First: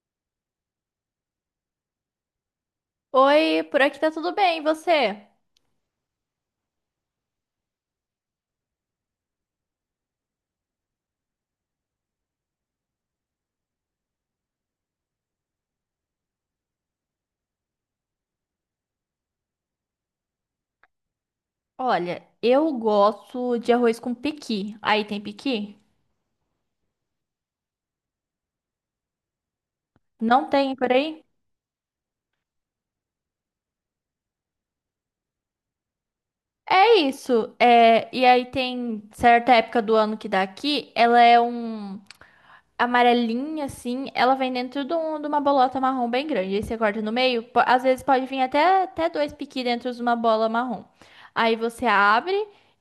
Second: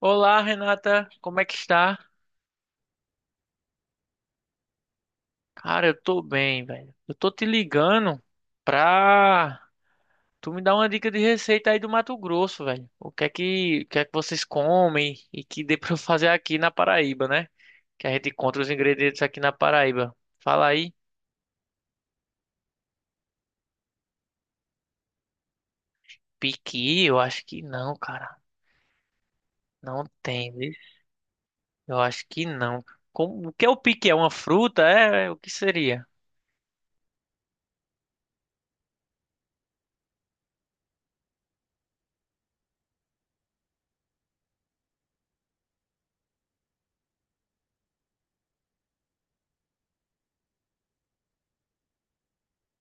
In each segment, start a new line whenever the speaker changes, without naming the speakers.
Olá, Renata, como é que está?
Oi, por aqui tá tudo bem, e você?
Cara, eu tô bem, velho. Eu tô te ligando pra tu me dar uma dica de receita aí do Mato Grosso, velho. O que é que vocês comem e que dê pra eu fazer aqui na Paraíba, né? Que a gente encontra os ingredientes aqui na Paraíba. Fala aí.
Olha, eu gosto de arroz com pequi. Aí tem pequi?
Piqui? Eu acho que não, cara. Não
Não
tem, viu?
tem por aí?
Eu acho que não. Como, o que é o piqui? É uma fruta? O que seria?
É isso. É, e aí tem certa época do ano que dá aqui, ela é um amarelinha, assim, ela vem dentro de uma bolota marrom bem grande. Aí você corta no meio, às vezes pode vir até dois piqui dentro de uma bola marrom. Aí você abre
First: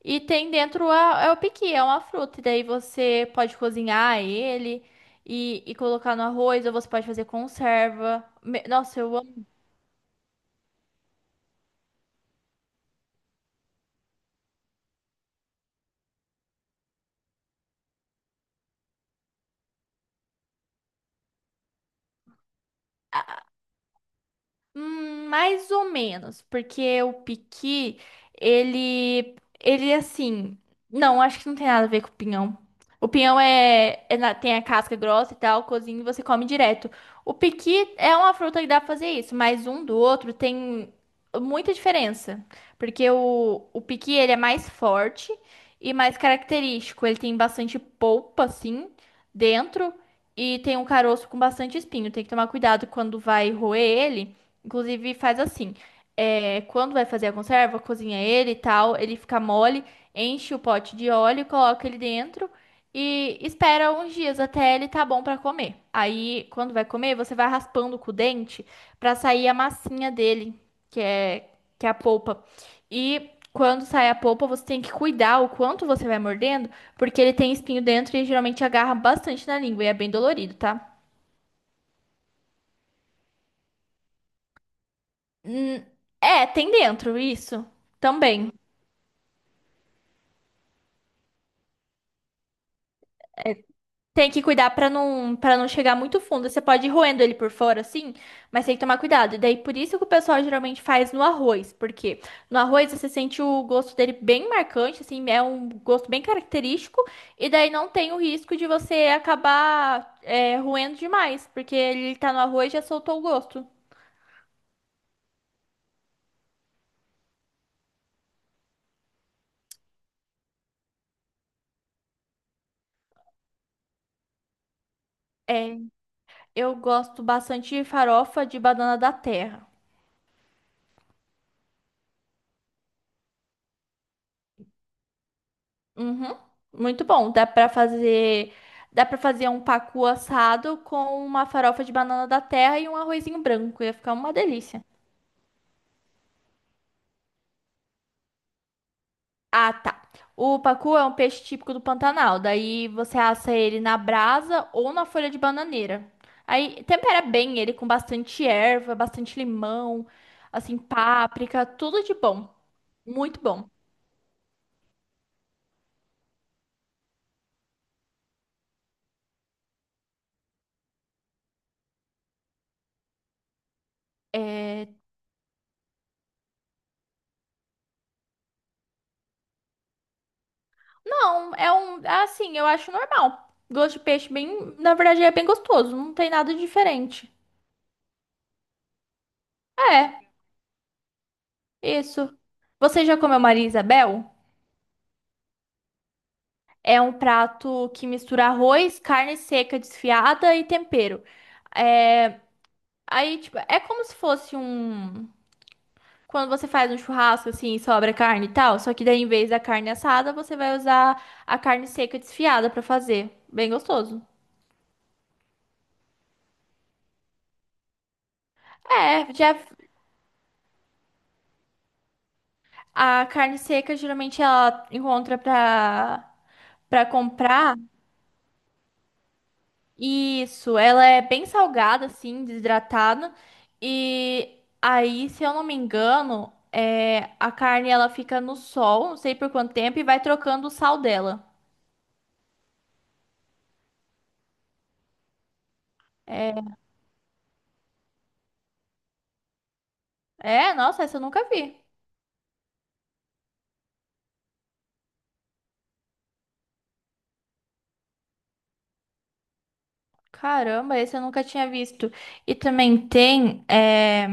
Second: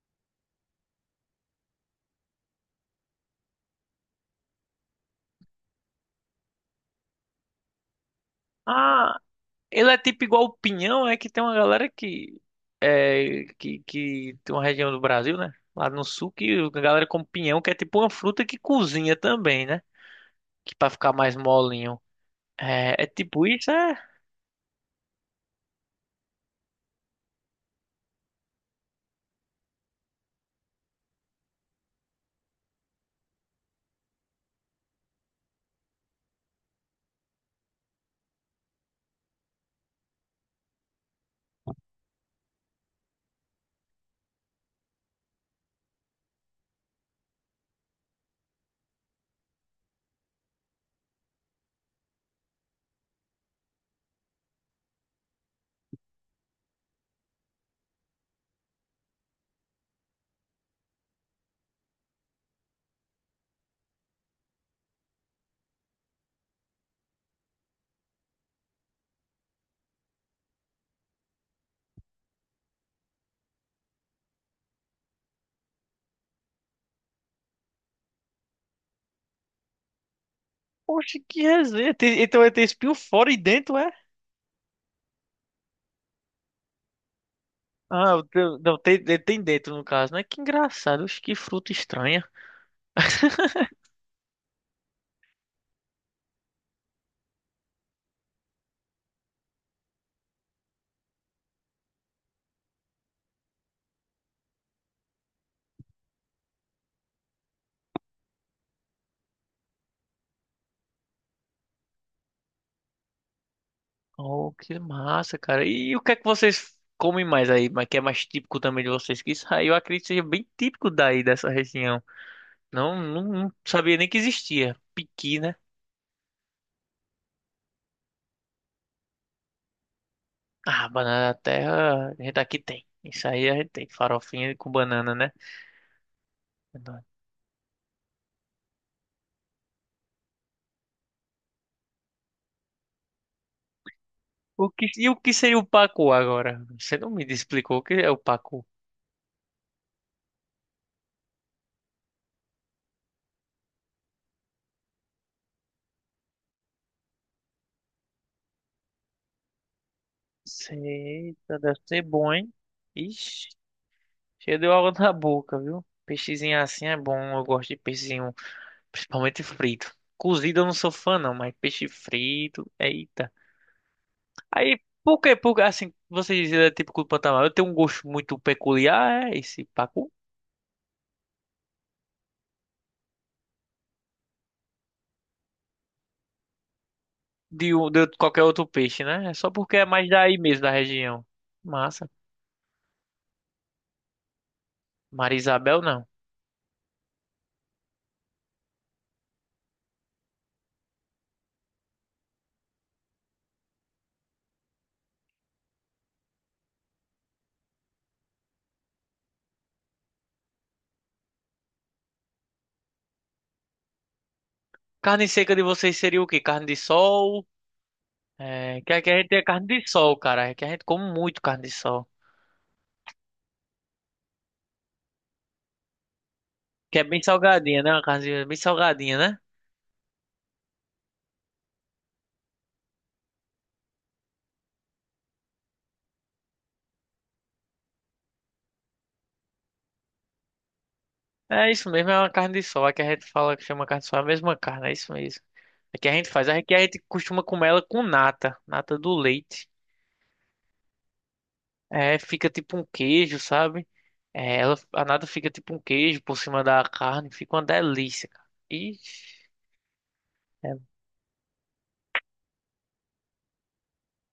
e tem dentro é o piqui, é uma fruta. E daí você pode cozinhar ele e colocar no arroz, ou você pode fazer conserva. Nossa, eu
Ah.
amo.
Ele é tipo igual o pinhão, é que tem uma galera que tem uma região do Brasil, né? Lá no sul, que a galera come pinhão, que é tipo uma fruta que cozinha também, né? Que pra ficar mais molinho. É, é tipo isso, é?
Mais ou menos, porque o piqui, ele, ele assim, não, acho que não tem nada a ver com o pinhão. O pinhão é, tem a casca grossa e tal, cozinha e você come direto. O piqui é uma fruta que dá pra fazer isso, mas um do outro tem muita diferença, porque o piqui, ele é mais forte e mais característico, ele tem bastante polpa, assim, dentro, e tem um caroço com bastante espinho, tem que tomar cuidado quando vai roer ele. Inclusive, faz assim. É, quando vai fazer a conserva, cozinha ele e tal, ele fica mole, enche o pote de óleo, coloca ele dentro e espera uns dias até ele tá bom pra comer. Aí, quando vai comer, você vai raspando com o dente pra sair a massinha dele, que é, que é a polpa. E quando sai a polpa, você tem que cuidar o quanto você vai mordendo, porque ele tem espinho dentro e geralmente agarra bastante na língua e é bem dolorido, tá?
Poxa, que resenha. Tem- então ele tem espinho fora e dentro, é?
É, tem dentro, isso.
Ah, o
Também.
teu- não, tem, ele tem dentro no caso, né? Que engraçado, oxe, que fruta estranha.
Tem que cuidar pra não, para não chegar muito fundo. Você pode ir roendo ele por fora, assim, mas tem que tomar cuidado. E daí, por isso que o pessoal geralmente faz no arroz, porque no arroz você sente o gosto dele bem marcante, assim, é um gosto bem característico, e daí não tem o risco de você acabar roendo demais, porque ele tá no arroz e já soltou o gosto.
Oh, que massa, cara. E o que é que vocês comem mais aí? Mas que é mais típico também de vocês? Que isso aí eu acredito que seja bem típico daí dessa região. Não, não sabia nem que existia. Piqui, né?
É, eu gosto bastante de farofa de banana da terra.
Ah, banana da terra, a gente aqui tem. Isso aí a gente tem. Farofinha com banana, né?
Uhum. Muito bom. Dá para fazer um pacu assado com uma farofa de banana da terra e um arrozinho branco. Ia ficar uma
O
delícia.
que, e o que seria o pacu agora? Você não me explicou o que é o pacu.
Ah, tá. O pacu é um peixe típico do Pantanal. Daí você assa ele na brasa ou na folha de bananeira. Aí tempera bem ele com bastante erva, bastante limão, assim,
Eita,
páprica,
deve ser
tudo de
bom,
bom.
hein?
Muito
Ixi,
bom.
cheio de água na boca, viu? Peixezinho assim é bom. Eu gosto de peixezinho, principalmente frito. Cozido eu não sou fã, não, mas peixe frito, eita. Aí,
É,
assim, vocês é típico do Pantanal? Eu tenho um gosto muito peculiar, é esse pacu,
não, é um. Assim, eu acho normal. Gosto de peixe bem. Na verdade, é bem gostoso. Não tem nada diferente.
de, um- de qualquer outro peixe, né? É só porque é mais
É,
daí mesmo, da região. Massa.
isso. Você já comeu Maria Isabel?
Marisabel, não.
É um prato que mistura arroz, carne seca desfiada e tempero. É, aí, tipo, é como se fosse um. Quando você faz um churrasco assim, e sobra carne e tal, só que daí em vez da carne assada, você vai usar a carne seca desfiada pra fazer. Bem gostoso.
Carne seca de vocês seria o quê? Carne de sol? É, que aqui a gente
É,
tem
já
carne de sol, cara. Que a gente come muito carne de sol.
a carne seca geralmente ela encontra pra
Que é
para
bem
comprar.
salgadinha, né? Uma carne bem salgadinha, né?
Isso, ela é bem salgada assim, desidratada. E aí, se eu não me engano, é, a carne ela fica no sol, não sei por quanto tempo e vai trocando o sal dela.
É isso mesmo, é uma carne de sol. Aqui a gente fala que chama carne de sol, é a mesma carne, é isso mesmo. Aqui a gente costuma comer ela com nata, nata do leite.
É, nossa, essa eu nunca vi.
É, fica tipo um queijo, sabe? É, ela, a nata fica tipo um queijo por cima da carne, fica uma delícia, cara. Ixi, é.
Caramba, esse eu nunca tinha visto. E também tem, é,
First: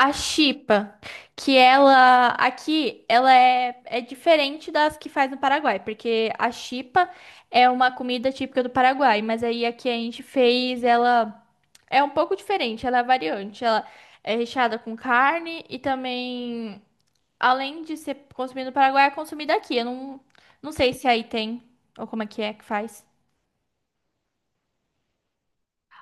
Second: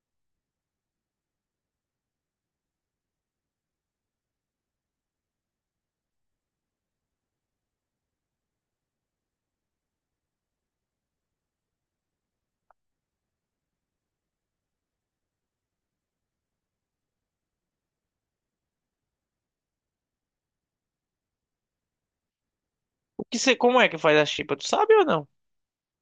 a chipa, que ela aqui, é diferente das que faz no Paraguai, porque a chipa é uma comida típica do Paraguai, mas aí aqui a gente fez ela é um pouco diferente, ela é variante, ela é recheada com carne e também além de ser consumida no Paraguai, é consumida aqui. Eu não, não sei se aí tem ou como é que faz.
O que você, como é que faz a chipa? Tu sabe ou não?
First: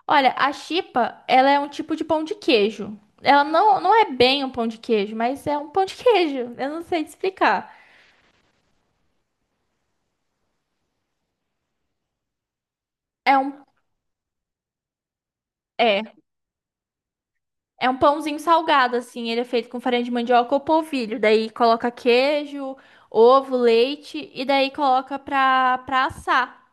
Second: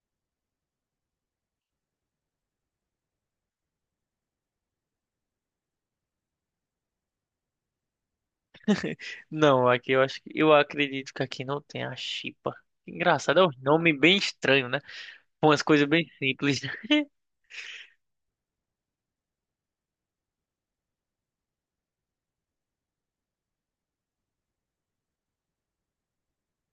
Olha, a chipa, ela é um tipo de pão de queijo. Ela não, não é bem um pão de queijo, mas é um pão de queijo. Eu não sei te explicar.
Não, aqui eu acho que eu acredito que aqui não tem a chipa.
É
Engraçado, é um
um,
nome bem estranho, né? Com umas coisas
é,
bem simples.
é um pãozinho salgado, assim. Ele é feito com farinha de mandioca ou polvilho. Daí coloca queijo, ovo, leite e daí coloca pra assar.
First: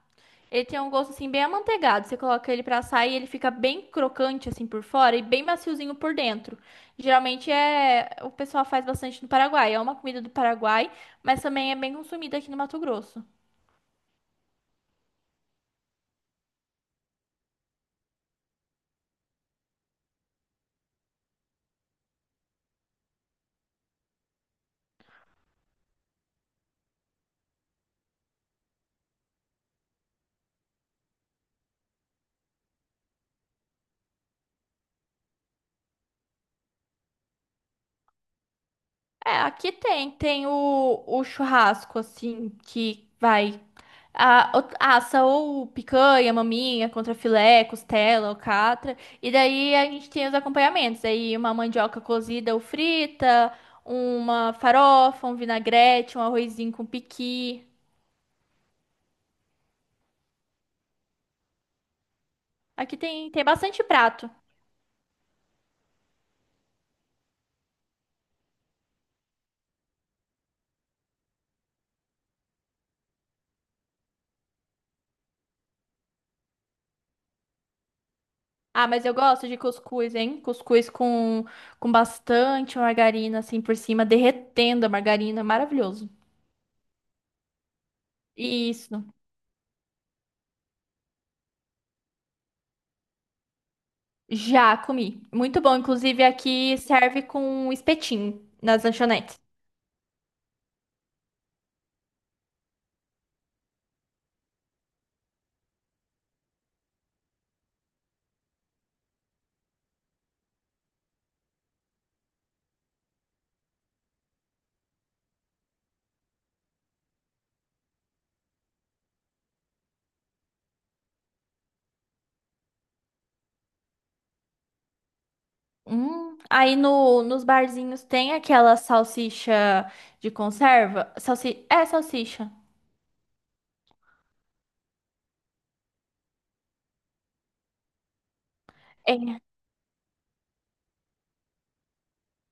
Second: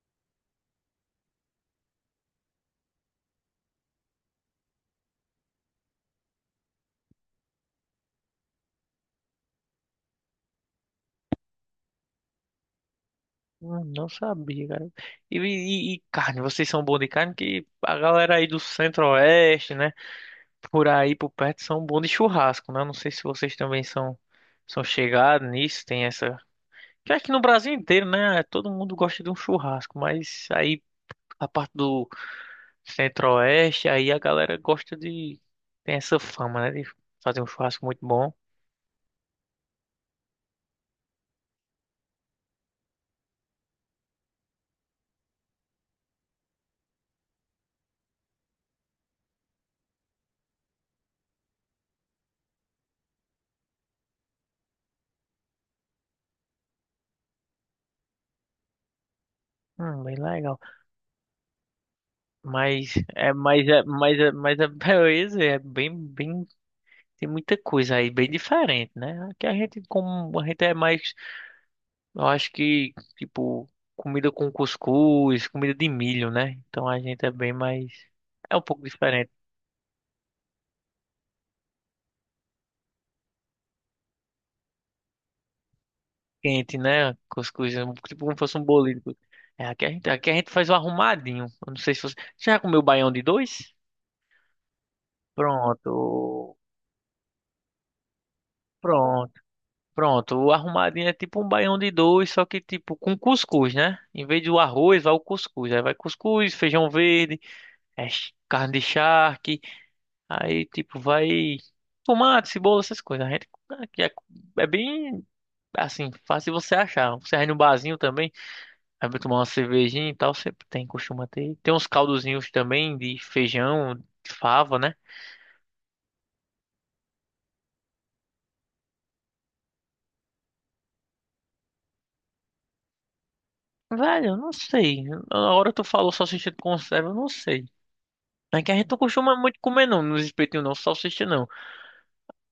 Ele tem um gosto assim bem amanteigado. Você coloca ele pra assar e ele fica bem crocante assim por fora e bem maciozinho por dentro. Geralmente é o pessoal faz bastante no Paraguai. É uma comida do Paraguai, mas também é bem consumida aqui no Mato Grosso.
Não sabia, cara. E carne, vocês são bons de carne que a galera aí do Centro-Oeste, né? Por aí por perto são bons de churrasco, né? Não sei se vocês também são são chegados nisso, tem essa. Que aqui no Brasil inteiro, né? Todo mundo gosta de um churrasco, mas aí a parte do Centro-Oeste, aí a galera gosta de tem essa fama, né? De fazer um churrasco muito bom.
É, aqui tem, tem o churrasco, assim, que vai. Assa ou picanha, maminha, contrafilé, costela, alcatra. E daí a gente tem os acompanhamentos. Aí uma mandioca cozida ou frita, uma farofa, um vinagrete, um arrozinho com piqui.
Bem legal.
Aqui tem, tem bastante prato.
Beleza, bem, tem muita coisa aí bem diferente, né? Aqui a gente como a gente é mais eu acho que, tipo, comida com cuscuz, comida de milho, né? Então a gente é bem mais. É um pouco
Ah, mas eu
diferente.
gosto de cuscuz, hein? Com bastante margarina, assim, por cima, derretendo a margarina. Maravilhoso.
Quente, né? Cuscuz, é um- tipo como fosse um bolinho.
Isso.
É, aqui a gente faz o arrumadinho. Eu não sei se você. Você já comeu baião de dois?
Já comi. Muito bom. Inclusive,
Pronto.
aqui serve com espetinho nas
Pronto.
lanchonetes.
Pronto. O arrumadinho é tipo um baião de dois, só que tipo com cuscuz, né? Em vez do arroz, vai o cuscuz. Aí vai cuscuz, feijão verde, é, ch- carne de charque. Aí, tipo, vai tomate, cebola, essas coisas. A gente aqui é, é bem assim, fácil você achar. Você vai no barzinho também, aí vai tomar uma cervejinha e tal, sempre tem, costuma ter. Tem uns caldozinhos também de feijão, de fava, né?
Hum. Aí no, nos barzinhos tem aquela salsicha de conserva. Salsi... É salsicha.
Velho, eu não sei. Na hora tu falou salsicha de conserva, eu não sei. É que a gente não costuma
É.
muito comer não, nos espetinhos não, salsicha não.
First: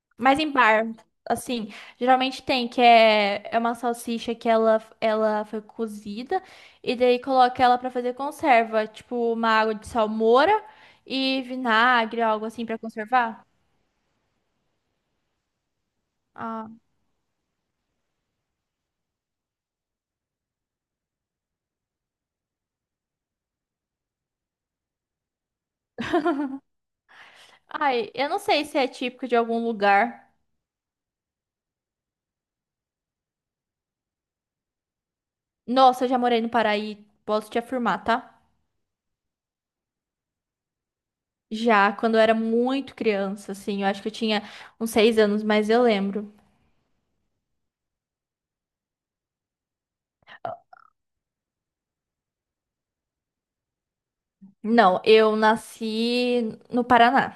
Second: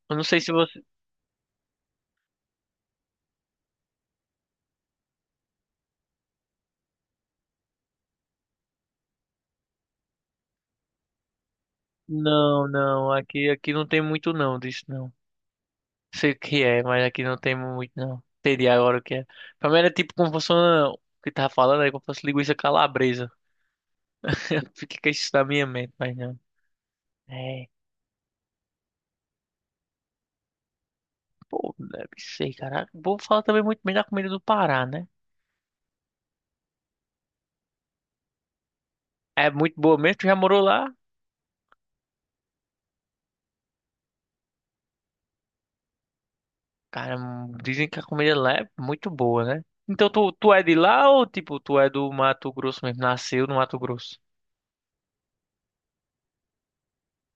Eu não
Mas
sei se
em
você.
bar, assim, geralmente tem, é uma salsicha ela foi cozida e daí coloca ela pra fazer conserva, tipo uma água de salmoura e vinagre, algo assim
Não,
pra
não,
conservar.
aqui, aqui não tem muito não disso não. Sei o que
Ah.
é, mas aqui não tem muito, não. Entendi agora o que é. Pra mim era tipo como fosse uma... O que tava falando aí, como fosse linguiça calabresa. Fica com isso na minha mente, mas não. É,
Ai, eu não sei se é típico de algum lugar.
pô, deve ser, cara. Vou falar também muito bem da comida do Pará, né?
Nossa, eu já morei no Paraí, posso te afirmar, tá?
É muito boa mesmo, tu já morou lá?
Já, quando eu era muito criança, assim, eu acho que eu tinha uns 6 anos, mas eu lembro.
Cara, dizem que a comida lá é muito boa, né? Então tu é de lá ou tipo, tu é do Mato Grosso mesmo? Nasceu no Mato Grosso?
Não, eu nasci no Paraná.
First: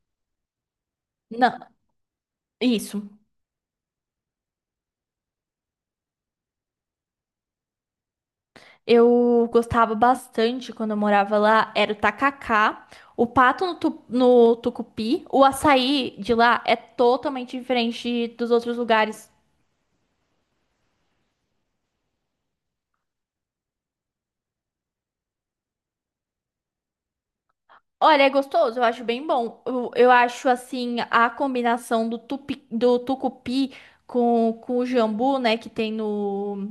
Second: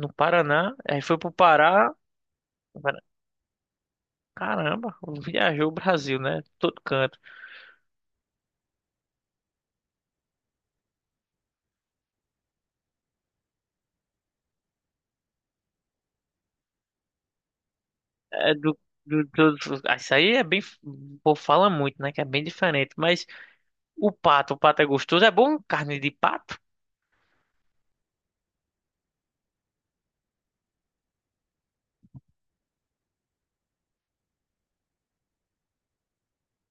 No Paraná, aí foi pro
Não,
Pará. Pará-
isso.
Caramba, viajou o Brasil, né? Todo canto.
Eu gostava bastante quando eu morava lá, era o tacacá, o pato no, tu- no tucupi, o açaí de lá é totalmente diferente dos
É
outros
do, do,
lugares.
do- ah, isso aí é bem. O povo fala muito, né? Que é bem diferente. Mas o pato é gostoso. É bom carne de pato?
Olha, é gostoso, eu acho bem bom. Eu acho assim a combinação do tucupi com o jambu, né, que tem no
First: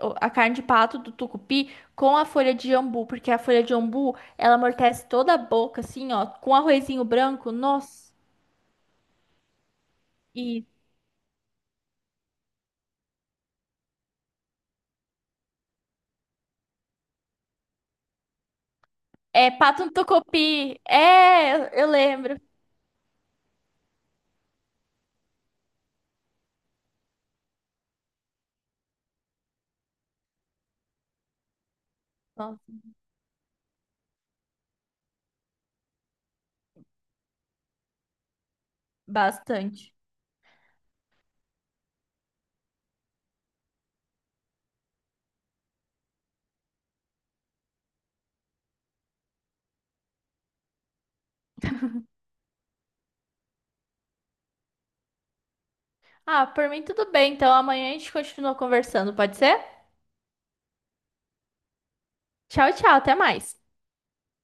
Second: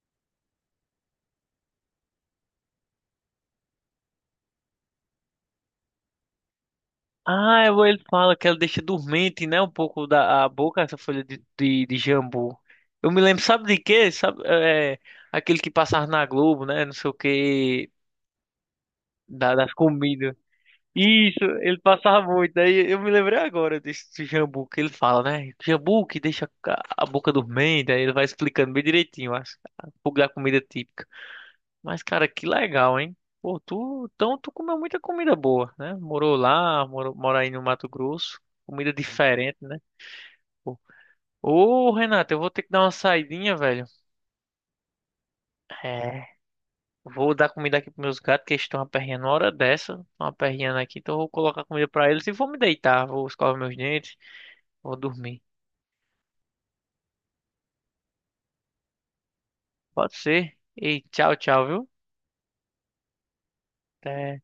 o- a carne de pato do tucupi com a folha de jambu, porque a folha de jambu, ela amortece toda a boca assim, ó, com arrozinho branco.
Ah, eu- ele
Nossa,
fala que ela deixa dormente, né? Um pouco da a
e
boca, essa folha de jambu. Eu me lembro, sabe de quê? Sabe, é, aquele que passava na Globo, né? Não sei o quê.
é
Da, das
pato no
comidas.
tucupi.
Isso,
É,
ele
eu
passava
lembro.
muito. Daí eu me lembrei agora desse jambu que ele fala, né? Jambu que deixa a boca dormente, aí ele vai explicando bem direitinho as, a pouco da comida típica. Mas, cara, que
Nossa,
legal, hein? Pô, tu, então tu comeu muita comida boa, né? Morou lá, morou, mora aí no Mato Grosso. Comida diferente, né?
bastante.
Pô. Ô, Renato, eu vou ter que dar uma saidinha, velho. É, vou dar comida aqui pros meus gatos, que eles estão aperreando uma hora dessa. Estão aperreando aqui, então eu vou colocar comida pra eles e vou me deitar, vou escovar meus dentes. Vou dormir.
Ah, por mim tudo bem. Então amanhã a gente continua conversando, pode ser?
Pode ser? Ei, tchau, tchau, viu?
Tchau, tchau, até mais.
Até.